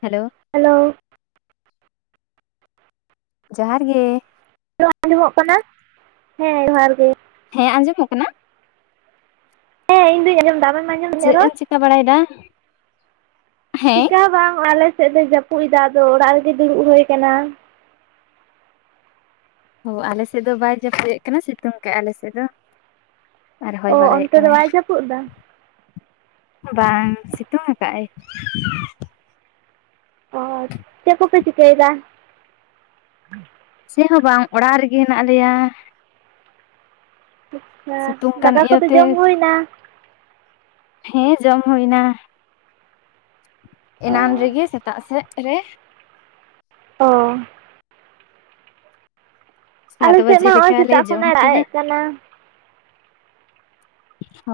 Hello hello ᱡᱚᱦᱟᱨ ᱜᱮ ᱟᱸᱡᱚᱢᱚᱜ ᱠᱟᱱᱟ ᱦᱮᱸ ᱡᱚᱦᱟᱨ ᱜᱮ ᱦᱮᱸ ᱟᱸᱡᱚᱢᱚᱜ ᱠᱟᱱᱟ? ᱦᱮ ᱫᱚᱧ ᱟᱡᱚᱢᱫᱟ ᱪᱮᱫ ᱮᱢ ᱨᱚᱲ ᱪᱤᱠᱟᱹ ᱵᱟᱲᱟᱭᱮᱫᱟ ᱦᱮᱸ ᱪᱮᱠᱟ ᱦᱚᱸ ᱵᱟᱝ ᱟᱞᱮ ᱥᱮᱫ ᱫᱚ ᱡᱟᱯᱩᱫ ᱟᱫᱚ ᱚᱲᱟᱜ ᱨᱮᱜᱮ ᱫᱩᱲᱩᱵ ᱦᱳᱭ ᱠᱟᱱᱟ ᱚ ᱟᱞᱮ ᱥᱮᱫ ᱫᱚ ᱵᱟᱭ ᱡᱟᱹᱯᱩᱫ ᱮᱜ ᱠᱟᱱᱟ ᱥᱤᱛᱩᱝ ᱠᱟᱜᱼᱟᱭ ᱟᱞᱮ ᱥᱮᱫ ᱫᱚ ᱟᱨ ᱦᱚᱭ ᱚ ᱵᱟᱲᱟᱭᱮᱫ ᱚᱱᱛᱮ ᱫᱚ ᱠᱟᱱᱟᱭ ᱵᱟᱭ ᱡᱟᱹᱯᱩᱫ ᱮᱫᱟ ᱵᱟᱝ ᱥᱤᱛᱩᱝ ᱟᱠᱟᱜᱼ ᱟᱭ ᱪᱮᱫ ᱠᱚᱯᱮ ᱪᱤᱠᱟᱹᱭᱫᱟ ᱪᱮᱜ ᱦᱚᱸ ᱵᱟᱝ ᱚᱲᱟᱜ ᱨᱮᱜᱮ ᱦᱮᱱᱟᱜ ᱞᱮᱭᱟ ᱟᱪᱪᱷᱟ ᱥᱤᱛᱩᱝ ᱠᱟᱱ ᱫᱟᱠᱟ ᱠᱚᱫᱚ ᱤᱭᱟᱹᱛᱮ ᱡᱚᱢ ᱦᱩᱭᱱᱟ? ᱦᱮᱸ ᱡᱚᱢ ᱦᱩᱭᱱᱟ ᱚ ᱮᱱᱟᱱ ᱨᱮᱜᱮ ᱥᱮᱛᱟᱜ ᱥᱮᱫ ᱨᱮ ᱚ ᱥᱟᱛ ᱟᱞᱮ ᱥᱮᱫ ᱵᱟᱡᱮ ᱢᱟ ᱱᱚᱜᱼᱚᱭ ᱞᱮᱠᱟᱞᱮ ᱥᱮᱛᱟᱜ ᱡᱚᱢ ᱠᱷᱚᱱᱟᱜ ᱮ ᱫᱟᱜ ᱠᱮᱫᱟ ᱮᱫ ᱠᱟᱱᱟ ᱦᱚ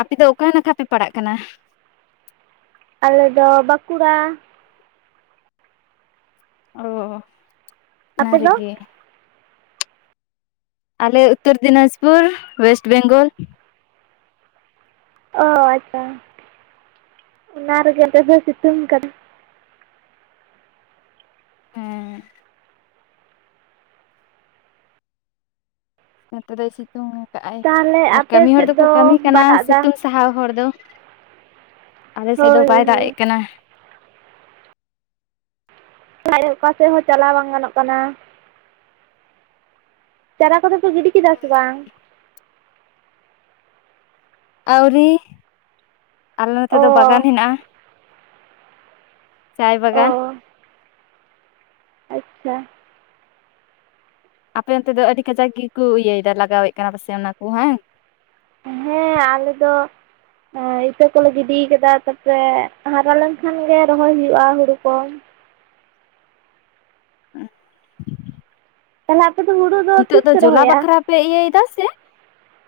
ᱟᱯᱮ ᱫᱚ ᱚᱠᱟ ᱱᱟᱠᱷᱟ ᱯᱮ ᱯᱟᱲᱟᱜ ᱠᱟᱱᱟ? ᱟᱞᱮᱫᱚ ᱵᱟᱸᱠᱩᱲᱟ ᱚ ᱚᱱᱟ ᱟᱯᱮ ᱫᱚ ᱨᱤᱜᱮ ᱟᱞᱮ ᱩᱛᱛᱚᱨ ᱫᱤᱱᱟᱡᱽᱯᱩᱨ ᱳᱭᱮᱥᱴ ᱵᱮᱝᱜᱚᱞ ᱚ ᱟᱪᱪᱷᱟ ᱚᱱᱟ ᱨᱮᱜᱮ ᱚᱱᱛᱮ ᱫᱚ ᱥᱤᱛᱩᱝ ᱠᱟᱫᱟ ᱦᱩᱸ ᱱᱮᱛᱮᱫ ᱫᱚᱭ ᱥᱤᱛᱩᱝ ᱠᱟᱜᱼ ᱟᱭ ᱛᱟᱦᱚᱞᱮ ᱟᱨ ᱟᱯᱮ ᱠᱟᱹᱢᱤ ᱦᱚᱲ ᱥᱮᱫ ᱫᱚᱠᱚ ᱫᱚ ᱠᱟᱹᱢᱤ ᱵᱟᱭ ᱠᱟᱱᱟ ᱫᱟᱜ ᱮᱫᱟ ᱥᱤᱛᱩᱝ ᱥᱟᱦᱟᱣ ᱦᱚᱲ ᱫᱚ ᱟᱞᱮᱥᱮᱫ ᱫᱚ ᱦᱳᱭ ᱵᱟᱭ ᱦᱳᱭ ᱫᱟᱜ ᱮᱜ ᱠᱟᱱᱟ [unintelligible] ᱚᱠᱟ ᱥᱮᱫ ᱦᱚᱸ ᱪᱟᱞᱟᱣ ᱵᱟᱝ ᱜᱟᱱᱚᱜ ᱠᱟᱱᱟ ᱪᱟᱨᱟ ᱠᱚᱫᱚ ᱯᱮ ᱜᱤᱰᱤ ᱠᱮᱫᱟ ᱥᱮ ᱵᱟᱝ? ᱟᱹᱣᱨᱤ ᱟᱞᱮ ᱱᱚᱛᱮ ᱚ ᱫᱚ ᱵᱟᱜᱟᱱ ᱦᱮᱱᱟᱜᱼᱟ ᱪᱟᱭ ᱚ ᱵᱟᱜᱟᱱ ᱟᱪᱪᱷᱟ ᱟᱯᱮ ᱚᱱᱛᱮ ᱫᱚ ᱟᱹᱰᱤ ᱠᱟᱡᱟᱠ ᱜᱮᱠᱚ ᱤᱭᱟᱹᱭᱫᱟ ᱞᱟᱜᱟᱣᱮᱜ ᱠᱟᱱᱟ ᱯᱟᱥᱮ ᱚᱱᱟ ᱠᱚ ᱵᱟᱝ? ᱦᱮᱸ ᱟᱞᱮ ᱫᱚ ᱤᱛᱟᱹ ᱠᱚᱞᱮ ᱜᱤᱰᱤ ᱠᱟᱫᱟ ᱛᱟᱯᱚᱨᱮ ᱦᱟᱨᱟ ᱞᱮᱱ ᱠᱷᱟᱱ ᱜᱮ ᱨᱚᱦᱚᱭ ᱦᱩᱭᱩᱜᱼᱟ ᱦᱩᱲᱩ ᱠᱚ [unintelligible] ᱛᱟᱦᱞᱮ ᱟᱯᱮ ᱫᱚ ᱦᱩᱲᱩ ᱫᱚ ᱱᱤᱛᱚᱜ ᱛᱤᱥ ᱯᱮ ᱡᱚᱞᱟ ᱨᱚᱦᱚᱭᱟ ᱵᱟᱠᱷᱨᱟ ᱯᱮ ᱤᱭᱟᱹᱭᱫᱟ ᱥᱮ?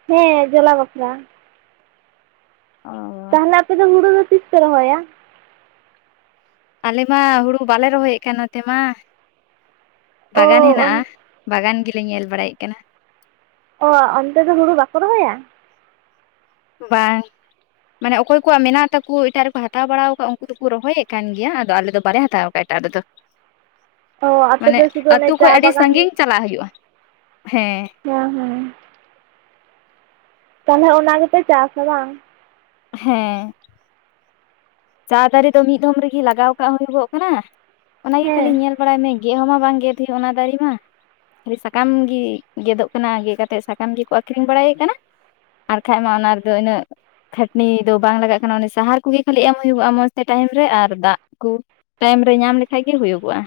ᱦᱮᱸ ᱡᱚᱞᱟ ᱵᱟᱠᱷᱨᱟ ᱚ ᱛᱟᱦᱚᱞᱮ ᱟᱯᱮ ᱫᱚ ᱦᱩᱲᱩ ᱫᱚ ᱛᱤᱥ ᱯᱮ ᱨᱚᱦᱚᱭᱟ? ᱟᱞᱮ ᱢᱟ ᱦᱩᱲᱩ ᱵᱟᱞᱮ ᱨᱚᱦᱚᱭᱮᱜ ᱠᱟᱱ ᱱᱚᱛᱮᱢᱟ ᱚ ᱵᱟᱜᱟᱱ ᱦᱮᱱᱟᱜᱼᱟ ᱵᱟᱜᱟᱱ ᱜᱮᱞᱮ ᱧᱮᱞ ᱵᱟᱲᱟᱭᱮᱫ ᱠᱟᱱᱟ ᱚ ᱚᱱᱛᱮ ᱫᱚ ᱦᱩᱲᱩ ᱵᱟᱠᱚ ᱨᱚᱦᱚᱭᱟ? ᱵᱟᱭ ᱢᱟᱱᱮ ᱟᱠᱚᱭ ᱠᱚᱣᱟᱜ ᱢᱮᱱᱟᱜ ᱛᱟᱠᱩ ᱦᱟᱛᱟᱣ ᱵᱟᱲᱟ ᱟᱠᱟᱫ ᱩᱱᱠᱩ ᱫᱚᱠᱚ ᱨᱚᱦᱚᱭᱮᱫ ᱠᱟᱱ ᱜᱮᱭᱟ ᱟᱫᱚ ᱟᱞᱮ ᱫᱚ ᱵᱟᱞᱮ ᱦᱟᱛᱟᱣ ᱟᱠᱟᱫᱟ ᱮᱴᱟᱜ ᱨᱮᱫᱚ ᱟᱯᱮ ᱢᱟᱱᱮ ᱫᱚ ᱥᱩᱫᱩ ᱚᱱᱮ ᱟᱹᱛᱩ ᱠᱷᱚᱡ ᱪᱟ ᱟᱹᱰᱤ ᱵᱟᱜᱟᱱ ᱥᱟᱺᱜᱤᱧ ᱪᱟᱞᱟᱜ ᱦᱩᱭᱩᱜᱼᱟ ᱦᱮᱸ ᱦᱩᱸ [inaudible] ᱛᱟᱦᱚᱞᱮ ᱚᱱᱟ ᱜᱮᱯᱮ ᱪᱟᱥᱟ ᱵᱟᱝ ᱦᱮᱸ ᱪᱟ ᱫᱟᱨᱮ ᱫᱚ ᱢᱤᱫ ᱫᱷᱚᱢ ᱨᱮᱜᱤ ᱞᱟᱜᱟᱣ ᱠᱟᱜ ᱦᱩᱭᱩᱜᱚᱜ ᱠᱟᱱᱟ ᱚᱱᱟᱜᱮ ᱠᱷᱟᱹᱞᱤ ᱦᱮᱸ ᱧᱮᱞ ᱵᱟᱲᱟᱭ ᱢᱮ ᱜᱮᱫ ᱦᱚᱸ ᱵᱟᱝ ᱜᱮᱫ ᱦᱩᱭᱩᱜ-ᱟ ᱚᱱᱟ ᱫᱟᱨᱮ ᱢᱟ ᱥᱟᱠᱟᱢ ᱜᱮ ᱜᱮᱫᱚᱜ ᱠᱟᱱᱟ ᱜᱮᱫ ᱠᱟᱛᱮᱜ ᱥᱟᱠᱟᱢ ᱜᱮᱠᱚ ᱟᱹᱠᱷᱨᱤᱧ ᱵᱟᱲᱟᱭᱮᱫ ᱠᱟᱱᱟ ᱟᱨᱠᱟᱱᱡ ᱢᱟ ᱚᱱᱟ ᱨᱮᱫᱚ ᱩᱱᱟᱹᱜ ᱠᱷᱟᱹᱴᱱᱤ ᱫᱚ ᱵᱟᱝ ᱞᱟᱜᱟᱜ ᱠᱟᱱᱟ ᱮ ᱥᱟᱦᱟᱨ ᱠᱚᱜᱮ ᱠᱷᱟᱹᱞᱤ ᱮᱢ ᱦᱩᱭᱩᱜᱼᱟ ᱢᱚᱸᱡᱽ ᱛᱮ ᱴᱟᱭᱤᱢ ᱨᱮ ᱟᱨ ᱫᱟᱜ ᱠᱚ ᱴᱟᱭᱤᱢ ᱨᱮ ᱧᱟᱢ ᱞᱮᱠᱷᱟᱡ ᱜᱮ ᱦᱩᱭᱩᱜᱼᱟ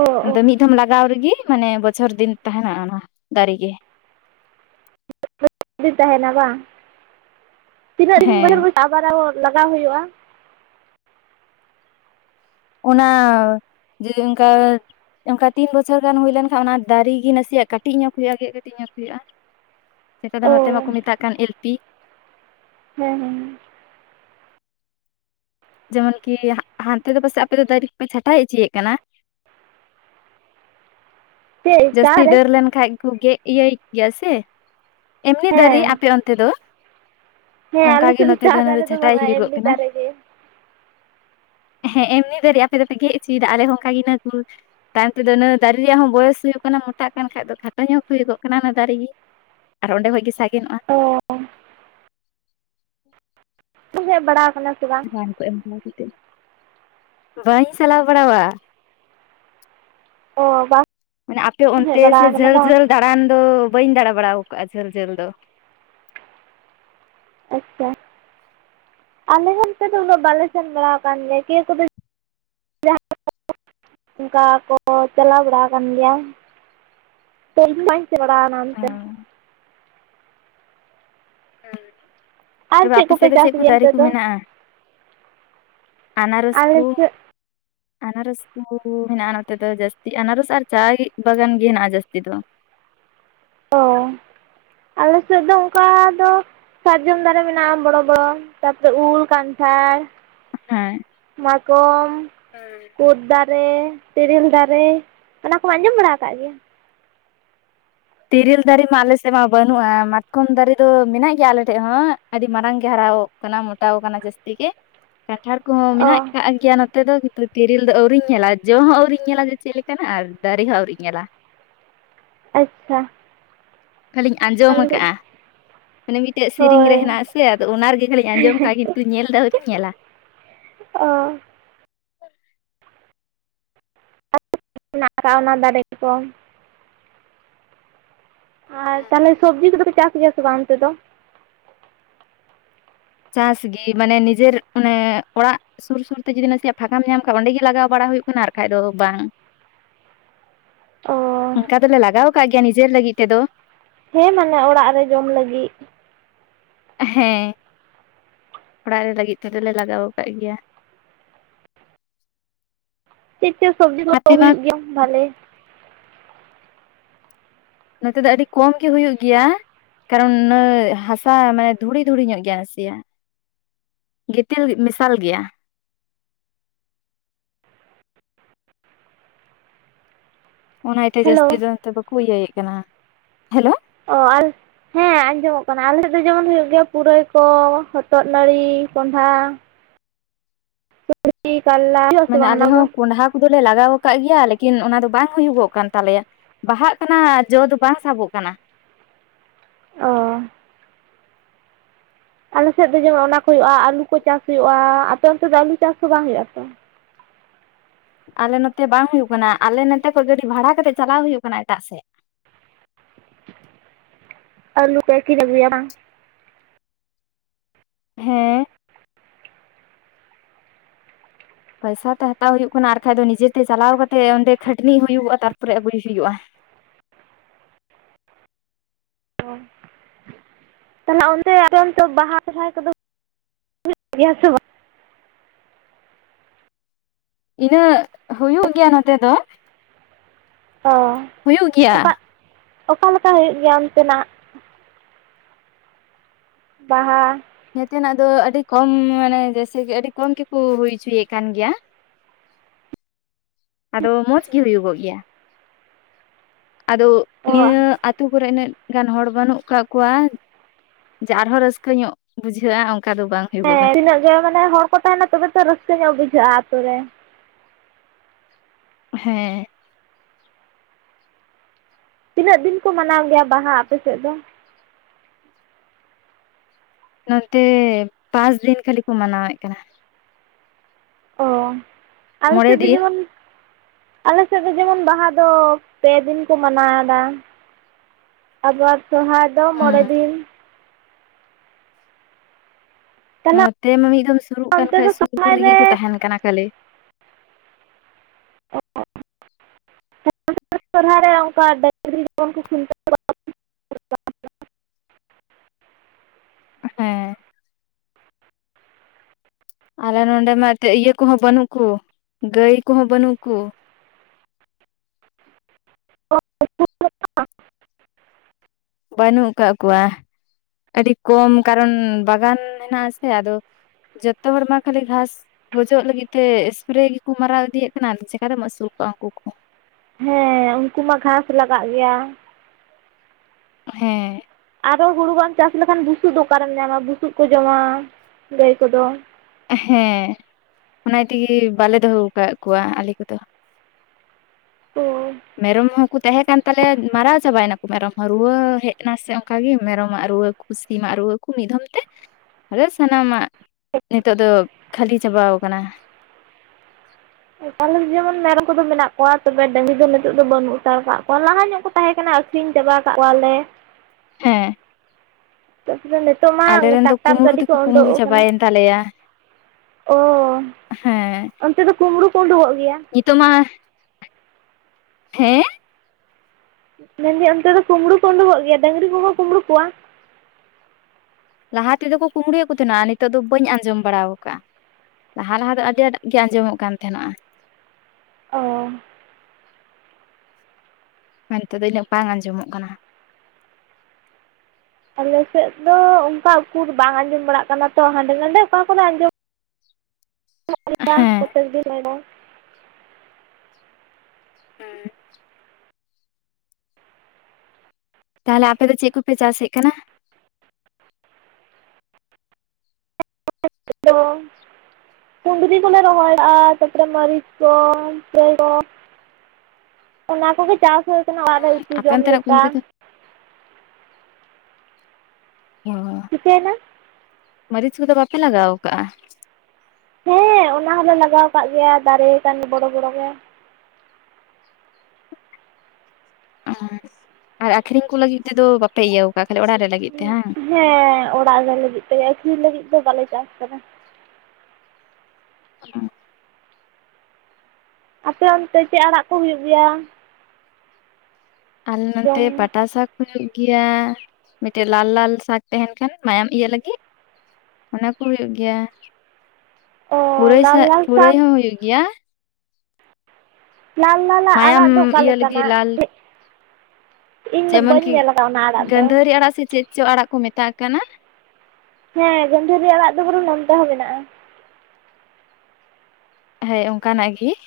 ᱚ ᱚ ᱟᱫᱚ ᱢᱤᱫ ᱫᱷᱚᱢ ᱞᱟᱜᱟᱣ ᱨᱮᱜᱮ ᱢᱟᱱᱮ ᱵᱚᱪᱷᱚᱨ ᱫᱤᱱ ᱛᱟᱦᱮᱱᱟ ᱚᱱᱟ ᱫᱟᱨᱮ ᱜᱮ [unintelligible] ᱛᱟᱦᱮᱱᱟ ᱵᱟᱝ ᱛᱤᱱᱟᱹᱜ ᱫᱤᱱ ᱦᱮᱸ ᱵᱚᱭᱪᱚᱨ ᱟᱵᱟᱨ ᱟ ᱞᱟᱜᱟᱣ ᱦᱩᱭᱩᱜ-ᱟ ᱚᱱᱟ ᱡᱤ ᱚᱱᱠᱟ ᱚᱱᱠᱟ ᱛᱤᱱ ᱵᱚᱪᱷᱚᱨ ᱜᱟᱱ ᱦᱩᱭ ᱞᱮᱱᱠᱷᱟᱱ ᱚᱱᱟ ᱫᱟᱨᱮ ᱜᱮ ᱱᱟᱥᱮᱱᱟᱜ ᱠᱟᱹᱴᱤᱡ ᱧᱚᱜ ᱦᱩᱭᱩᱜ-ᱟ ᱜᱮᱫ ᱠᱟᱹᱴᱤᱡ ᱧᱚᱜ ᱦᱩᱭᱩᱜ-ᱟ ᱪᱮᱠᱟ ᱫᱚ ᱱᱚᱛᱮ ᱚ ᱢᱟᱠᱚ ᱢᱮᱛᱟᱜ ᱠᱟᱱ ᱮᱞᱯᱤ ᱦᱮᱸ ᱦᱮᱸ ᱡᱮᱢᱚᱱ ᱠᱤ ᱦᱟᱱᱛᱮ ᱫᱚ ᱯᱟᱥᱮᱡ ᱟᱯᱮ ᱫᱚ ᱫᱟᱨᱮ ᱠᱚᱯᱮ ᱪᱷᱟᱴᱟᱭ ᱦᱚᱪᱚᱭᱮᱫ ᱠᱟᱱᱟ ᱪᱮᱫ ᱪᱟ ᱡᱟᱹᱥᱛᱤ ᱨᱮ ᱰᱟᱹᱨ ᱞᱮᱱᱠᱷᱟᱱᱡ ᱠᱚ ᱜᱮᱫ ᱤᱭᱟᱹᱭ ᱜᱮᱭᱟ ᱥᱮ ᱮᱢᱱᱤ ᱫᱟᱨᱮ ᱦᱮᱸ ᱟᱯᱮ ᱚᱱᱛᱮ ᱫᱚ ᱦᱮᱸ ᱟᱞᱮ ᱚᱱᱠᱟᱜᱮ ᱥᱮ ᱱᱚᱛᱮ ᱪᱟ ᱚᱱᱟ ᱫᱟᱨᱮ ᱫᱚ ᱪᱷᱟᱴᱟᱭ ᱵᱟᱝᱼᱟ, ᱦᱩᱭᱩᱜᱚᱜ ᱮᱢᱱᱤ ᱠᱟᱱᱟ ᱫᱟᱨᱮ ᱜᱮ᱾ ᱦᱮᱸ ᱮᱢᱱᱤ ᱫᱷᱟᱹᱨᱤᱡ ᱟᱯᱮ ᱫᱚᱯᱮ ᱜᱮᱫ ᱦᱚᱪᱚᱭᱮᱫᱟ ᱟᱞᱮ ᱦᱚᱸ ᱚᱱᱠᱟ ᱜᱮ ᱤᱱᱟᱹ ᱠᱚ ᱛᱟᱭᱚᱢ ᱛᱮᱫᱚ ᱤᱱᱟᱹ ᱫᱟᱨᱮ ᱨᱮᱭᱟᱜ ᱦᱚᱸ ᱵᱚᱭᱮᱥ ᱦᱩᱭᱩᱜ ᱠᱟᱱᱟ ᱠᱟᱱᱟ ᱢᱚᱴᱟᱜ ᱠᱟᱱ ᱠᱷᱟᱡ ᱫᱚ ᱠᱷᱟᱴᱚ ᱧᱚᱜ ᱦᱩᱭᱩᱜᱚᱜ ᱠᱟᱱᱟ ᱚᱱᱟ ᱫᱟᱨᱮᱜ ᱜᱮ ᱟᱨ ᱚᱸᱰᱮ ᱠᱷᱚᱡ ᱜᱮ ᱥᱟᱜᱮᱱᱚᱜ-ᱟ ᱚ [inaudible] ᱦᱮᱡ ᱵᱟᱲᱟ ᱟᱠᱟᱱᱟ ᱥᱮ ᱵᱟᱝ [unintelligible] ᱵᱟᱹᱧ ᱪᱟᱞᱟᱣ ᱵᱟᱲᱟᱣᱟ ᱚ ᱵᱟᱢ ᱢᱟᱱᱮ ᱟᱯᱮ ᱦᱮᱡ ᱚᱱᱛᱮ ᱵᱟᱲᱟ ᱥᱮ ᱟᱠᱟᱱᱟ ᱡᱷᱟᱹᱞ ᱵᱟᱝ ᱡᱷᱟᱹᱞ ᱫᱟᱲᱟᱱ ᱫᱚ ᱵᱟᱹᱧ ᱫᱟᱲᱟ ᱵᱟᱲᱟ ᱟᱠᱟᱫᱟ-ᱟ ᱡᱷᱟᱹᱞ ᱡᱷᱟᱹᱞ ᱫᱚ ᱟᱪᱷᱟ ᱟᱞᱮ ᱫᱚ ᱚᱱᱛᱮ ᱫᱚ ᱩᱱᱟᱹᱜ ᱵᱟᱞᱮ ᱥᱮᱱ ᱵᱟᱲᱟ ᱟᱠᱟᱱ ᱜᱮᱭᱟ [inaudible] ᱠᱮ ᱠᱚᱫᱚ ᱚᱱᱠᱟ ᱠᱚ ᱪᱟᱞᱟᱣ ᱵᱟᱲᱟ ᱟᱠᱟᱱ ᱜᱮᱭᱟ ᱛᱤᱧ ᱦᱚᱸ ᱵᱟᱧ ᱪᱟᱞᱟᱣ ᱵᱟᱲᱟᱣ ᱚ ᱚᱱᱛᱮ ᱟᱨ ᱛᱚᱵᱮ ᱟᱯᱮ ᱠᱚᱯᱮ ᱥᱮᱫ ᱫᱚ ᱪᱟᱥ ᱪᱮᱫ ᱠᱚ ᱜᱮᱭᱟ ᱫᱟᱨᱮ ᱚᱱᱛᱮ ᱠᱚ ᱫᱚ ᱢᱮᱱᱟᱜ-ᱟ ᱟᱱᱟᱨᱚᱥ ᱠᱚ ᱦ [unintelligible] ᱟᱱᱟᱨᱚᱥ ᱠᱚ ᱢᱮᱱᱟᱜ-ᱟ ᱱᱚᱛᱮ ᱫᱚ ᱡᱟᱹᱥᱛᱤ ᱟᱱᱟᱨᱚᱥ ᱟᱨ ᱪᱟ ᱵᱟᱜᱟᱱ ᱜᱮ ᱦᱮᱱᱟᱜ-ᱟ ᱡᱟᱹᱥᱛᱤ ᱫᱚ ᱦᱚᱭ ᱟᱞᱮ ᱥᱮᱫ ᱫᱚ ᱚᱱᱠᱟ ᱫᱚ ᱥᱟᱨᱡᱚᱢ ᱫᱟᱨᱮ ᱢᱮᱱᱟᱜ-ᱟ ᱵᱚᱲᱚ ᱵᱚᱲᱚ ᱛᱟᱨᱯᱚᱨᱮ ᱩᱞ ᱠᱟᱱᱴᱷᱟᱲ ᱦᱮᱸ ᱢᱟᱠᱚᱢ ᱠᱩᱫ ᱫᱟᱨᱮ ᱛᱮᱨᱮᱞ ᱫᱟᱨᱮ ᱚᱱᱟ ᱠᱚᱢᱟ ᱟᱸᱡᱚᱢ ᱵᱟᱲᱟ ᱟᱠᱟᱫ ᱜᱮᱭᱟ ᱛᱨᱮᱞ ᱫᱟᱨᱮ ᱢᱟ ᱟᱞᱮᱥᱮᱫ ᱢᱟ ᱵᱟᱹᱱᱩᱜ-ᱟ ᱢᱟᱛᱠᱚᱢ ᱫᱟᱨᱮ ᱫᱚ ᱢᱮᱱᱟᱜ ᱜᱮᱭᱟ ᱟᱞᱮ ᱴᱷᱮᱱ ᱦᱚᱸ ᱟᱹᱰᱤ ᱢᱟᱨᱟᱝ ᱜᱮ ᱦᱟᱨᱟ ᱚᱜ ᱥᱟᱱᱟᱢ ᱢᱚᱴᱟᱣ ᱟᱠᱟᱱᱟ ᱡᱟᱹᱥᱛᱤ ᱜᱮ ᱠᱟᱱᱴᱷᱟᱲ ᱠᱚᱦᱚᱸ ᱚ ᱢᱮᱱᱟᱜ ᱜᱮᱭᱟ ᱜᱮᱭᱟ ᱱᱚᱛᱮ ᱫᱚ ᱠᱤᱱᱛᱩ ᱛᱮᱤᱨᱤᱞ ᱫᱚ ᱟᱹᱣᱨᱤᱧ ᱧᱮᱞᱟ ᱡᱚ ᱦᱚᱸ ᱟᱹᱣᱨᱤᱧ ᱧᱞᱟ ᱡᱮ ᱪᱮᱫ ᱞᱮᱠᱟᱱᱟᱜ ᱟᱨ ᱫᱟᱨᱮ ᱦᱚᱸᱚᱸ ᱟᱹᱣᱨᱤᱧ ᱧᱮᱞᱟ ᱟᱪᱷᱟ ᱠᱷᱟᱹᱞᱤᱧ ᱟᱸᱡᱚᱢ ᱟᱠᱟᱫ-ᱟ ᱢᱟᱱᱮ ᱢᱤᱫᱴᱮᱡ ᱥᱮᱨᱮᱧ ᱦᱳᱭ ᱨᱮ ᱦᱮᱱᱟᱜ-ᱟ ᱥᱮ ᱟᱫᱚ ᱚᱱᱟ ᱨᱮᱜᱮ ᱠᱷᱟᱹᱞᱤᱧ ᱟᱸᱡᱚᱢ ᱟᱠᱟᱫᱜ-ᱟ ᱠᱤᱱᱛᱩ ᱧᱮᱞ ᱫᱚ ᱟᱹᱣᱨᱤᱧ ᱧᱮᱞᱟ ᱚ ᱢᱮᱱᱟᱜ ᱟᱠᱟᱫᱼᱟ ᱚᱱᱟ ᱫᱟᱨᱮ ᱠᱚ ᱾ ᱦᱳᱭ, ᱛᱟᱦᱚᱞᱮ ᱥᱚᱵᱽᱡᱤ ᱠᱚᱫᱚ ᱯᱮ ᱪᱟᱥ ᱜᱮᱭᱟ ᱥᱮ ᱵᱟᱝ ᱚᱱᱛᱮ ᱫᱚ? ᱪᱟᱥ ᱜᱮ ᱢᱟᱱᱮ ᱱᱤᱡᱮᱨ ᱚᱱᱮ ᱚᱲᱟᱜ ᱥᱩᱨ ᱥᱩᱨ ᱛᱮ ᱡᱩᱫᱤ ᱱᱟᱥᱮᱭᱟᱜ ᱯᱷᱟᱸᱠᱟᱢ ᱧᱟᱢ ᱠᱷᱟᱡ ᱚᱸᱰᱮ ᱜᱮ ᱞᱟᱜᱟᱣ ᱵᱟᱲᱟ ᱦᱩᱭᱩᱜ ᱠᱟᱱᱟ, ᱟᱨ ᱠᱷᱟᱡ ᱫᱚ ᱵᱟᱝ ᱾ [inaudible] ᱚ ᱚᱱᱠᱟ ᱫᱚᱞᱮ ᱞᱟᱜᱟᱣ ᱠᱟᱜ ᱜᱮᱭᱟ, ᱱᱤᱡᱮᱨ ᱞᱟᱹᱜᱤᱫ ᱛᱮᱫᱚ ᱾ ᱦᱮᱸ, ᱢᱟᱱᱮ ᱚᱲᱟᱜ ᱨᱮ ᱡᱚᱢ ᱞᱟᱹᱜᱤᱫ ᱾ ᱦᱮᱸ, ᱚᱲᱟᱜ ᱨᱮ ᱞᱟᱹᱜᱤᱫ ᱛᱮ ᱫᱚ ᱞᱮ ᱞᱟᱜᱟᱣ ᱟᱠᱟᱫ ᱜᱮᱭᱟ ᱾ ᱪᱮᱫ ᱪᱮᱫ ᱥᱚᱵᱽᱡᱤ ᱠᱚ ᱟᱯᱮ ᱢᱟ ᱦᱩᱭᱩᱜ ᱜᱮᱭᱟ ᱵᱷᱟᱞᱮ? ᱱᱚᱛᱮ ᱫᱚ ᱟᱹᱰᱤ ᱠᱚᱢ ᱜᱮ ᱦᱩᱭᱩᱜ ᱜᱮᱭᱟ ᱾ ᱠᱟᱨᱚᱱ ᱚᱱᱟ ᱦᱟᱥᱟ ᱢᱟᱱᱮ ᱫᱷᱩᱲᱤ ᱫᱷᱩᱲᱤ ᱧᱚᱜ ᱜᱮᱭᱟ ᱱᱟᱥᱮᱭᱟᱜ ᱾ ᱜᱤᱛᱤᱞ ᱢᱮᱥᱟᱞ ᱜᱮᱭᱟ ᱚᱱᱟᱴᱮᱡ ᱦᱮᱞᱳ ᱡᱟᱹᱥᱛᱤ ᱫᱚ ᱱᱚᱛᱮ ᱵᱟᱠᱚ ᱤᱭᱟᱹᱭᱮᱫ ᱠᱟᱱᱟ ᱦᱮᱞᱳ ᱚ ᱟᱨ [unintelligible] ᱦᱮᱸ ᱟᱸᱡᱚᱢᱚᱜ ᱠᱟᱱᱟ ᱟᱞᱮᱥᱮᱫ ᱫᱚ ᱡᱮᱢᱚᱱ ᱦᱩᱭᱩᱜ ᱜᱮᱭᱟ ᱯᱩᱨᱟᱹᱭ ᱠᱚ ᱦᱚᱛᱚᱫ ᱱᱟᱹᱲᱤ ᱠᱚᱸᱰᱷᱟ ᱡᱷᱤ ᱠᱟᱞᱞᱟ ᱟᱥᱮ ᱢᱟᱱᱮ ᱵᱟᱝ ᱟᱞᱮ ᱚᱱᱟ ᱠᱚ ᱦᱚᱸ ᱠᱚᱸᱰᱷᱟ ᱠᱚᱫᱚ ᱞᱮ ᱞᱟᱜᱟᱣ ᱟᱠᱟᱜ ᱜᱮᱭᱟ, ᱞᱮᱠᱤᱱ ᱚᱱᱟ ᱫᱚ ᱵᱟᱝ ᱦᱩᱭᱩᱜᱚᱜ ᱠᱟᱱ ᱛᱟᱞᱮᱭᱟ ᱾ ᱵᱟᱦᱟ ᱠᱟᱱᱟ ᱡᱚ ᱫᱚ ᱵᱟᱝ ᱥᱟᱵᱚᱜ ᱠᱟᱱᱟ ᱾ ᱚ ᱟᱞᱮ ᱥᱮᱫ ᱫᱚ ᱡᱮᱢᱚᱱ ᱚᱱᱟ ᱠᱚ ᱦᱩᱭᱩᱜᱼᱟ ᱟᱹᱞᱩ ᱠᱚ ᱪᱟᱥ ᱦᱩᱭᱩᱜᱼᱟ, ᱟᱯᱮ ᱚᱱᱛᱮ ᱫᱚ ᱟᱹᱞᱩ ᱪᱟᱥ ᱦᱚᱸ ᱵᱟᱝ ᱦᱩᱭᱩᱜᱼᱟ ᱛᱚ ᱾ ᱟᱞᱮ ᱱᱚᱛᱮ ᱵᱟᱝ ᱦᱩᱭᱩᱜ ᱠᱟᱱᱟ, ᱟᱞᱮ ᱱᱚᱛᱮ ᱠᱷᱚᱡ ᱜᱟᱹᱰᱤ ᱵᱷᱟᱲᱟ ᱠᱟᱛᱮ ᱪᱟᱞᱟᱣ ᱦᱩᱭᱩᱜ ᱠᱟᱱᱟ ᱮᱴᱟᱜ ᱥᱮᱫ ᱾ ᱟᱞᱩ ᱯᱮ ᱟᱠᱤᱨ ᱟᱜᱩᱭᱟ ᱵᱟᱝ? ᱦᱮᱸ ᱾ ᱯᱚᱭᱥᱟᱹ ᱛᱮ ᱦᱟᱛᱟᱣ ᱦᱩᱭᱩᱜ ᱠᱟᱱᱟ ᱟᱨ ᱵᱟᱠᱷᱟᱡ ᱫᱚ ᱱᱤᱡᱮᱛᱮ ᱪᱟᱞᱟᱣ ᱠᱟᱛᱮ ᱚᱸᱰᱮ ᱠᱷᱟᱹᱴᱱᱤ ᱦᱩᱭᱩᱜᱼᱟ, ᱛᱟᱨᱯᱚᱨᱮ ᱟᱹᱜᱩᱭ ᱦᱩᱭᱩᱜᱼᱟ ᱾ ᱛᱟᱦᱚᱞᱮ ᱚᱱᱛᱮ ᱟᱯᱮ ᱚᱱᱛᱮ ᱵᱟᱦᱟ ᱥᱚᱨᱦᱟᱭ ᱠᱚᱫᱚ ᱦᱩᱭᱩᱜ ᱜᱮᱭᱟ ᱥᱮ ᱵᱟᱝ? ᱤᱱᱟᱹ ᱦᱩᱭᱩᱜ ᱜᱮᱭᱟ ᱱᱚᱛᱮ ᱫᱚ, ᱚ ᱦᱩᱭᱩᱜ ᱜᱮᱭᱟ ᱚᱠᱟ ᱾ ᱚᱠᱟ ᱞᱮᱠᱟ ᱦᱩᱭᱩᱜ ᱜᱮᱭᱟ ᱚᱱᱛᱮ ᱱᱟᱜ ᱾ ᱵᱟᱦᱟ ᱾ ᱱᱚᱛᱱᱟᱜ ᱫᱚ ᱟᱹᱰᱤ ᱠᱚᱢ, ᱢᱟᱱᱮ ᱡᱮᱭᱥᱮ ᱠᱤ ᱟᱹᱰᱤ ᱠᱚᱢ ᱜᱮᱠᱚ ᱦᱩᱭ ᱦᱚᱪᱚᱭᱮᱫ ᱠᱟᱱ ᱜᱮᱭᱟ ᱾ ᱟᱫᱚ ᱢᱚᱸᱡᱽ ᱜᱮ ᱦᱩᱭᱩᱜᱚᱜ ᱜᱮᱭᱟ, ᱟᱫᱚ ᱚ ᱱᱤᱭᱟᱹ ᱟᱹᱛᱩ ᱠᱚᱨᱮᱱᱟᱜ ᱜᱟᱱ ᱦᱚᱲ ᱵᱟᱹᱱᱩᱜ ᱟᱠᱟᱜ ᱠᱚᱣᱟ ᱡᱮ, ᱟᱨᱦᱚᱸ ᱨᱟᱹᱥᱠᱟᱹ ᱧᱚᱜ ᱵᱩᱡᱷᱟᱹᱜᱼᱟ ᱚᱱᱠᱟ ᱫᱚ ᱵᱟᱝ ᱾ ᱦᱮᱸ, ᱛᱤᱱᱟᱹᱜ ᱜᱮ ᱢᱟᱱᱮ ᱦᱚᱲ ᱠᱚ ᱛᱟᱦᱮᱱᱟ ᱛᱚᱵᱮ ᱛᱚ ᱨᱟᱹᱥᱠᱟᱹ ᱧᱚᱜ ᱵᱩᱡᱷᱟᱹᱜᱼᱟ ᱟᱛᱩ ᱨᱮ ᱾ ᱦᱮᱸ ᱾ ᱛᱤᱱᱟᱹᱜ ᱫᱤᱱ ᱠᱚ ᱢᱟᱱᱟᱣ ᱜᱮᱭᱟ ᱵᱟᱦᱟ ᱟᱯᱮ ᱥᱮᱫ ᱫᱚ? ᱱᱚᱛᱮ ᱯᱟᱸᱪᱫᱤᱱ ᱠᱷᱟᱹᱞᱤ ᱠᱚ ᱢᱟᱱᱟᱣᱮᱫ ᱠᱟᱱᱟ ᱾ ᱚ ᱟᱞᱮ ᱢᱚᱬᱮ ᱥᱮᱫ ᱫᱚ ᱫᱤᱱ ᱡᱮᱢᱚᱱ ᱟᱞᱮ ᱥᱮᱫ ᱫᱚ ᱡᱮᱢᱚᱱ ᱵᱟᱦᱟ ᱫᱚ ᱯᱮ ᱫᱤᱱ ᱠᱚ ᱢᱟᱱᱟᱣᱫᱟ ᱾ ᱟᱵᱚᱣᱟᱜ ᱥᱚᱨᱚᱨᱟᱭ ᱫᱚ ᱢᱚᱬᱮ ᱦᱮᱸ ᱫᱤᱱ ᱾ ᱛᱟᱦᱚᱞᱮ ᱱᱚᱛᱮ ᱢᱟᱱᱮ ᱢᱤᱫ ᱫᱚᱢ ᱥᱩᱨᱩᱜ ᱠᱟᱱ ᱚᱱᱛᱮ ᱠᱷᱟᱡ ᱫᱚ ᱥᱩᱨᱩ ᱥᱚᱨᱦᱟᱭ ᱨᱮᱜᱮ ᱠᱚ ᱨᱮ ᱛᱟᱦᱮᱱ ᱠᱟᱱᱟ ᱠᱷᱟᱹᱞᱤ ᱾ ᱥᱚᱨᱦᱟᱭ ᱨᱮ ᱚᱱᱠᱟ ᱰᱟᱝᱨᱤ ᱵᱚᱱ ᱠᱚ ᱠᱷᱩᱱᱴᱟᱣ ᱦᱮᱸ ᱾ ᱟᱞᱮ ᱱᱚᱸᱰᱮ ᱢᱟ ᱛᱮ ᱤᱭᱟᱹ ᱠᱚᱦᱚᱸ ᱵᱟᱹᱱᱩᱜ ᱠᱚ, ᱜᱟᱹᱭ ᱠᱚᱦᱚᱸ ᱵᱟᱹᱱᱩᱜ ᱠᱚ ᱾ [unintelligible] ᱵᱟᱹᱱᱩᱜ ᱟᱠᱟᱫ ᱠᱚᱣᱟ ᱟᱹᱰᱤ ᱠᱚᱢ ᱠᱟᱨᱚᱱ ᱵᱟᱜᱟᱱ ᱦᱮᱱᱟᱜ ᱟᱥᱮ ᱟᱫᱚ ᱡᱚᱛᱚ ᱦᱚᱲᱢᱟ ᱠᱷᱟᱹᱞᱤ ᱜᱷᱟᱥ ᱜᱚᱡᱚᱜ ᱞᱟᱹᱜᱤᱫ ᱛᱮ ᱮᱥᱯᱨᱮ ᱜᱮᱠᱚ ᱢᱟᱨᱟᱣ ᱤᱫᱤᱭᱮᱫ ᱠᱟᱱᱟ ᱾ ᱪᱮᱠᱟᱛᱮᱢ ᱟᱹᱥᱩᱞ ᱠᱚᱣᱟ ᱩᱱᱠᱩ ᱠᱚ? ᱦᱮᱸ, ᱩᱱᱠᱩ ᱢᱟ ᱜᱷᱟᱥ ᱞᱟᱜᱟ ᱜᱮᱭᱟ ᱾ ᱦᱮᱸ ᱾ ᱟᱨᱚ ᱦᱩᱲᱩ ᱵᱟᱢ ᱪᱟᱥ ᱞᱮᱠᱷᱟᱱ ᱵᱩᱥᱩᱵ ᱫᱚ ᱚᱠᱟᱨᱮᱢ ᱧᱟᱢᱟ, ᱵᱩᱥᱩᱵ ᱠᱚ ᱡᱚᱢᱟ ᱜᱟᱹᱭ ᱠᱚᱫᱚ ᱾ ᱦᱮᱸ, ᱚᱱᱟ ᱛᱮᱜᱮ ᱵᱟᱞᱮ ᱫᱚᱦᱚ ᱟᱠᱟᱫ ᱠᱚᱣᱟ ᱟᱞᱮ ᱠᱚᱫᱚ ᱾ ᱚ ᱢᱮᱨᱚᱢ ᱦᱚᱸᱠᱚ ᱛᱟᱦᱮᱸ ᱠᱟᱱ ᱛᱟᱞᱮᱭᱟ, ᱢᱟᱨᱟᱣ ᱪᱟᱵᱟᱭᱮᱱᱟᱠᱚ ᱢᱮᱨᱚᱢ ᱦᱚᱸ, ᱨᱩᱣᱟᱹ ᱦᱮᱡ ᱱᱟ ᱥᱮ ᱚᱱᱠᱟ ᱜᱮ ᱢᱮᱨᱚᱢᱟᱜ ᱨᱩᱣᱟᱹ ᱾ ᱠᱩᱥᱤ ᱢᱟᱜ ᱨᱩᱣᱟᱹ ᱠᱚ ᱢᱤᱫ ᱫᱷᱚᱢ ᱛᱮ ᱾ [unintelligible] ᱥᱟᱱᱟᱢᱟᱜ ᱱᱤᱛᱚᱜ ᱫᱚ ᱠᱷᱟᱹᱞᱤ ᱪᱟᱵᱟᱣ ᱟᱠᱟᱱᱟ ᱾ ᱟᱞᱮᱨᱤᱱ ᱡᱮᱢᱚᱱ ᱢᱮᱨᱚᱢ ᱠᱚᱫᱚ ᱢᱮᱱᱟᱜ ᱠᱚᱣᱟ ᱛᱚᱵᱮ ᱰᱟᱹᱝᱨᱤ ᱫᱚ ᱱᱤᱛᱚᱜ ᱫᱚ ᱵᱟᱹᱱᱩᱜ ᱛᱟᱲ ᱠᱟᱜ ᱠᱚᱣᱟ ᱞᱟᱦᱟ ᱧᱚᱜ ᱠᱚ ᱛᱟᱦᱮᱸ ᱠᱟᱱᱟ ᱟᱹᱠᱷᱨᱤᱧ ᱪᱟᱵᱟ ᱠᱟᱜ ᱠᱚᱣᱟᱞᱮ ᱾ ᱦᱮᱸ ᱾ ᱛᱟᱯᱚᱨᱮ ᱱᱤᱛᱚᱜ ᱢᱟ ᱟᱞᱮᱨᱮᱱ ᱫᱚ ᱴᱟᱠᱴᱟᱨ ᱠᱩᱢᱲᱩ ᱜᱟᱹᱰᱤ ᱠᱚ ᱛᱮᱠᱚ ᱩᱰᱚᱸᱜ ᱠᱩᱢᱲᱩ ᱟᱠᱟᱱᱟ ᱾ ᱪᱟᱵᱟᱭᱮᱱ ᱛᱟᱞᱮᱭᱟ ᱚ ᱚᱱᱛᱮ ᱫᱚ ᱠᱩᱢᱲᱩ ᱠᱚ ᱩᱰᱩᱠᱚᱜ ᱜᱮᱭᱟ ᱾ ᱛᱚᱢᱟ ᱦᱮᱸ ᱢᱮᱱᱫᱟᱹᱧ ᱚᱱᱛᱮ ᱫᱚ ᱠᱩᱢᱵᱽᱲᱩ ᱠᱚ ᱩᱰᱩᱠᱚᱜ ᱜᱮᱭᱟ, ᱰᱟᱹᱝᱨᱤ ᱠᱚᱦᱚᱸ ᱠᱩᱢᱵᱽᱲᱩ ᱠᱚᱣᱟ? ᱞᱟᱦᱟ ᱛᱮᱫᱚ ᱠᱚ ᱠᱩᱢᱵᱲᱩᱭᱮᱫ ᱠᱚ ᱛᱟᱦᱮᱱᱟ ᱱᱤᱛᱚᱜ ᱫᱚ ᱵᱟᱹᱧ ᱟᱸᱡᱚᱢ ᱵᱟᱲᱟᱣ ᱠᱟᱜᱼᱟ ᱾ ᱞᱟᱦᱟ ᱞᱟᱦᱟ ᱫᱚ ᱟᱹᱰᱤ ᱟᱸᱴ ᱜᱮ ᱟᱸᱡᱚᱢᱚᱜ ᱠᱟᱱ ᱛᱟᱦᱮᱱᱟ ᱾ ᱚ ᱢᱮᱱᱛᱮ ᱤᱱᱟᱹᱜ ᱫᱚ ᱵᱟᱝ ᱟᱸᱡᱚᱢᱚᱜ ᱠᱟᱱᱟ ᱾ ᱟᱞᱮ ᱥᱮᱫ ᱫᱚ ᱚᱱᱠᱟ ᱩᱠᱩᱨ ᱵᱟᱝ ᱟᱸᱡᱚᱢ ᱵᱟᱲᱟᱜ ᱠᱟᱱᱟ ᱛᱚ ᱦᱟᱸᱰᱮ ᱱᱟᱰᱮ ᱚᱠᱟ ᱠᱚᱨᱮ ᱟᱸᱡᱚᱢ ᱦᱮᱸ [unintelligible] ᱦᱩᱸ ᱛᱟᱦᱚᱞᱮ ᱟᱯᱮ ᱫᱚ ᱪᱮᱫ ᱠᱚᱯᱮ ᱪᱟᱥᱮᱫ ᱠᱟᱱᱟ ᱾ [unintelligible] ᱠᱩᱸᱫᱽᱨᱤ ᱠᱚᱞᱮ ᱨᱚᱦᱚᱭᱮ-ᱟ ᱛᱟᱯᱚᱨᱮ ᱢᱟᱹᱨᱤᱪ ᱠᱚ ᱯᱩᱨᱟᱹᱭ ᱠᱚ ᱚᱱᱟ ᱠᱚᱜᱮ ᱪᱟᱥ ᱦᱩᱭ ᱠᱟᱱᱟ ᱚᱲᱟᱜ ᱨᱮ ᱩᱛᱩ ᱟᱯᱮ ᱡᱚᱢ ᱚᱱᱛᱮᱱᱟᱜ ᱞᱮᱠᱟ ᱠᱩᱸᱫᱽᱨᱤ ᱾ ᱫᱚ [unintelligible] ᱪᱤᱠᱟᱹᱭᱱᱟ ᱢᱟᱹᱨᱤᱪ ᱠᱚᱫᱚ ᱵᱟᱯᱮ ᱞᱟᱜᱟᱣ ᱟᱠᱟᱜ-ᱟ ᱾ ᱦᱮᱸ ᱚᱱᱟ ᱦᱚᱞᱮ ᱞᱟᱜᱟᱣ ᱠᱟᱜ ᱜᱮᱭᱟ ᱫᱟᱨᱮ ᱠᱟᱱ ᱵᱚᱲᱚ ᱵᱚᱲᱚ ᱜᱮ ᱾ [unintelligible] ᱟᱠᱷᱨᱤᱧ ᱠᱚ ᱞᱟᱹᱜᱤᱫ ᱛᱮᱫᱚ ᱵᱟᱯᱮ ᱤᱭᱟᱹ ᱟᱠᱟᱜ-ᱟ ᱠᱷᱟ. ‌ᱞᱤ ᱚᱲᱟᱜ ᱨᱮ [unintelligible] ᱾ ᱦᱮᱸ ᱚᱲᱟᱜ ᱨᱮ ᱞᱟᱹᱜᱤᱫ ᱛᱮᱜᱮ ᱟᱠᱷᱨᱤᱧ ᱞᱟᱹᱜᱤᱫ ᱫᱚ ᱵᱟᱞᱮ ᱪᱟᱥ ᱠᱟᱫᱟ ᱾ [unintelligible] ᱟᱯᱮ ᱚᱱᱛᱮ ᱪᱮᱫ ᱟᱲᱟᱜ ᱠᱚ ᱦᱩᱭᱩᱜ ᱜᱮᱭᱟ ᱾ ᱟᱞᱮ ᱱᱚᱛᱮ ᱡᱚᱢ ᱯᱟᱴᱟᱥᱟᱠ ᱾ ᱦᱩᱭᱩᱜ ᱜᱮᱭᱟ ᱢᱤᱫᱴᱮᱱ ᱞᱟᱞ ᱞᱟᱞ ᱥᱟᱠ ᱛᱟᱦᱮᱱ ᱠᱷᱟᱱ ᱢᱟᱭᱟᱢ ᱤᱭᱟᱹ ᱞᱟᱹᱜᱤᱫ ᱚᱱᱟ ᱠᱚ ᱦᱩᱭᱩᱜ ᱜᱮᱭᱟ ᱚ ᱯᱩᱨᱟᱹᱭ ᱞᱟᱞ ᱥᱟᱜ.. ᱞᱟᱞ ᱯᱩᱨᱟᱹᱭ ᱥᱟᱠ ᱦᱚᱸ ᱦᱩᱭᱩᱜ ᱜᱮᱭᱟ ᱾ ᱞᱟᱞ ᱞᱟᱞᱟᱜ ᱢᱟᱭᱟᱢ ᱟᱲᱟᱜ ᱫᱚ ᱚᱠᱟ ᱤᱭᱟᱹ ᱞᱮᱠᱟᱱᱟᱜ ᱪᱮᱫ? ᱤᱧ ᱫᱚ ᱡᱮᱢᱚᱱᱠ ᱵᱟᱹᱧ ᱤ ᱧᱮᱞ ᱟᱠᱟᱫᱟ ᱚᱱᱟ ᱟᱲᱟᱜ ᱫᱚ ᱜᱟᱹᱫᱷᱟᱹᱨᱤ ᱟᱲᱟᱜ ᱥᱮ ᱪᱮᱫ ᱪᱚ ᱟᱲᱟᱜ ᱠᱚ ᱢᱮᱛᱟᱜ ᱠᱟᱱᱟ ᱾ ᱦᱮᱸ ᱜᱟᱹᱫᱷᱟᱹᱨᱤ ᱟᱲᱟᱜ ᱫᱚ ᱱᱚᱱᱛᱮ ᱦᱚᱸ ᱢᱮᱱᱟᱜ-ᱟ ᱾ ᱦᱮᱸ ᱚᱱᱠᱟᱱᱟᱜ ᱜᱤ ᱾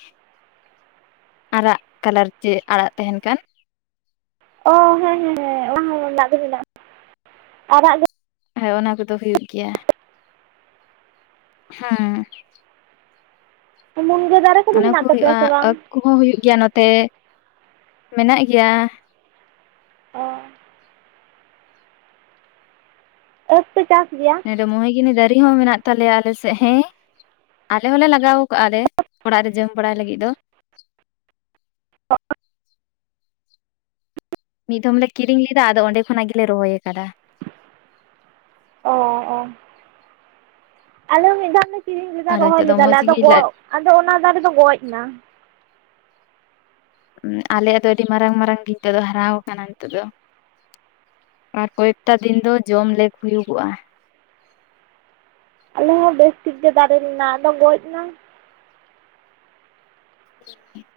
ᱟᱨᱟᱜ ᱠᱟᱞᱟᱨ ᱪᱮ ᱟᱲᱟᱜ ᱛᱟᱦᱮᱱ ᱠᱟᱱ ᱾ ᱚ ᱦᱮᱸ ᱦᱮᱸ ᱦᱮᱸ ᱚᱱᱟ ᱦᱚᱸ ᱢᱮᱱᱟᱜ ᱟᱨᱟᱜ ᱜᱮ ᱦᱮᱸ ᱚᱱᱟ ᱠᱚᱫᱚ ᱦᱩᱭᱩᱜ ᱜᱮᱭᱟ ᱾ ᱦᱮᱸ ᱢᱩᱱᱜᱟᱹ ᱫᱟᱨᱮ ᱠᱚᱫᱚ ᱚᱱᱟ ᱠᱚ ᱢᱮᱱᱟᱜ ᱛᱟᱯᱮᱭᱟ ᱦᱩᱭᱩᱜᱼᱟ ᱥᱮ ᱵᱟᱝ? ᱟᱹᱠ ᱠᱚᱦᱚᱸ ᱦᱩᱭᱩᱜ ᱜᱮᱭᱟ ᱱᱚᱛᱮ ᱢᱮᱱᱟᱜ ᱜᱮᱭᱟ ᱾ ᱚ ᱟᱺᱠ ᱯᱮ ᱪᱟᱥ ᱜᱮᱭᱟ? ᱢᱚᱦᱮᱜᱤᱱᱤ ᱫᱟᱨᱮ ᱦᱚᱸ ᱢᱮᱱᱟᱜ ᱛᱟᱞᱮᱭᱟ ᱟᱞᱮ ᱥᱮᱫ ᱦᱮᱸ ᱟᱞᱮ ᱦᱚᱞᱮ ᱞᱟᱜᱟᱣ ᱠᱟᱜ-ᱟᱞᱮ ᱚᱲᱟᱜ ᱨᱮ ᱡᱚᱢ ᱵᱟᱲᱟᱭ ᱞᱟᱹᱜᱤᱫ ᱫᱚ ᱾ [unintelligible] ᱢᱤᱫ ᱫᱷᱚᱢ ᱞᱮ ᱠᱤᱨᱤᱧ ᱞᱮᱫᱟ, ᱟᱫᱚ ᱚᱸᱰᱮ ᱠᱷᱚᱱᱟᱜ ᱜᱮᱞᱮ ᱨᱚᱦᱚᱭ ᱟᱠᱟᱫᱟ ᱾ ᱚ, ᱟᱞᱮ ᱢᱤᱫ ᱫᱷᱟᱣ ᱞᱮ ᱠᱤᱨᱤᱧ ᱞᱮᱫᱟ ᱟᱫᱚ ᱨᱚᱦᱚᱭ ᱱᱤᱛᱚᱜ ᱫᱚ ᱞᱮᱫᱟᱞᱮ, ᱢᱚᱸᱡᱽ ᱟᱫᱚ ᱜᱮ ᱜᱚᱜ ᱟᱫᱚ ᱚᱱᱟ ᱫᱟᱨᱮ ᱫᱚ ᱜᱚᱡ ᱮᱱᱟ ᱾ ᱟᱞᱮᱭᱟᱜ ᱫᱚ ᱟᱹᱰᱤ ᱢᱟᱨᱟᱝ ᱢᱟᱨᱟᱝ ᱤᱛᱟᱹ ᱫᱚ ᱦᱟᱨᱟᱣ ᱠᱟᱱᱟ, ᱱᱤᱛᱟᱹᱜ ᱫᱚ ᱟᱨ ᱠᱚᱭᱮᱠᱴᱟ ᱫᱤᱱ ᱫᱚ ᱡᱚᱢ ᱞᱮᱠ ᱦᱩᱭᱩᱜᱚᱜᱼᱟ ᱟᱞᱮ ᱦᱚᱸ ᱵᱮᱥ ᱴᱷᱤᱠ ᱜᱮ ᱫᱟᱨᱮ ᱞᱮᱱᱟ, ᱟᱫᱚ ᱜᱚᱡ ᱮᱱᱟ ᱾ [unintelligible]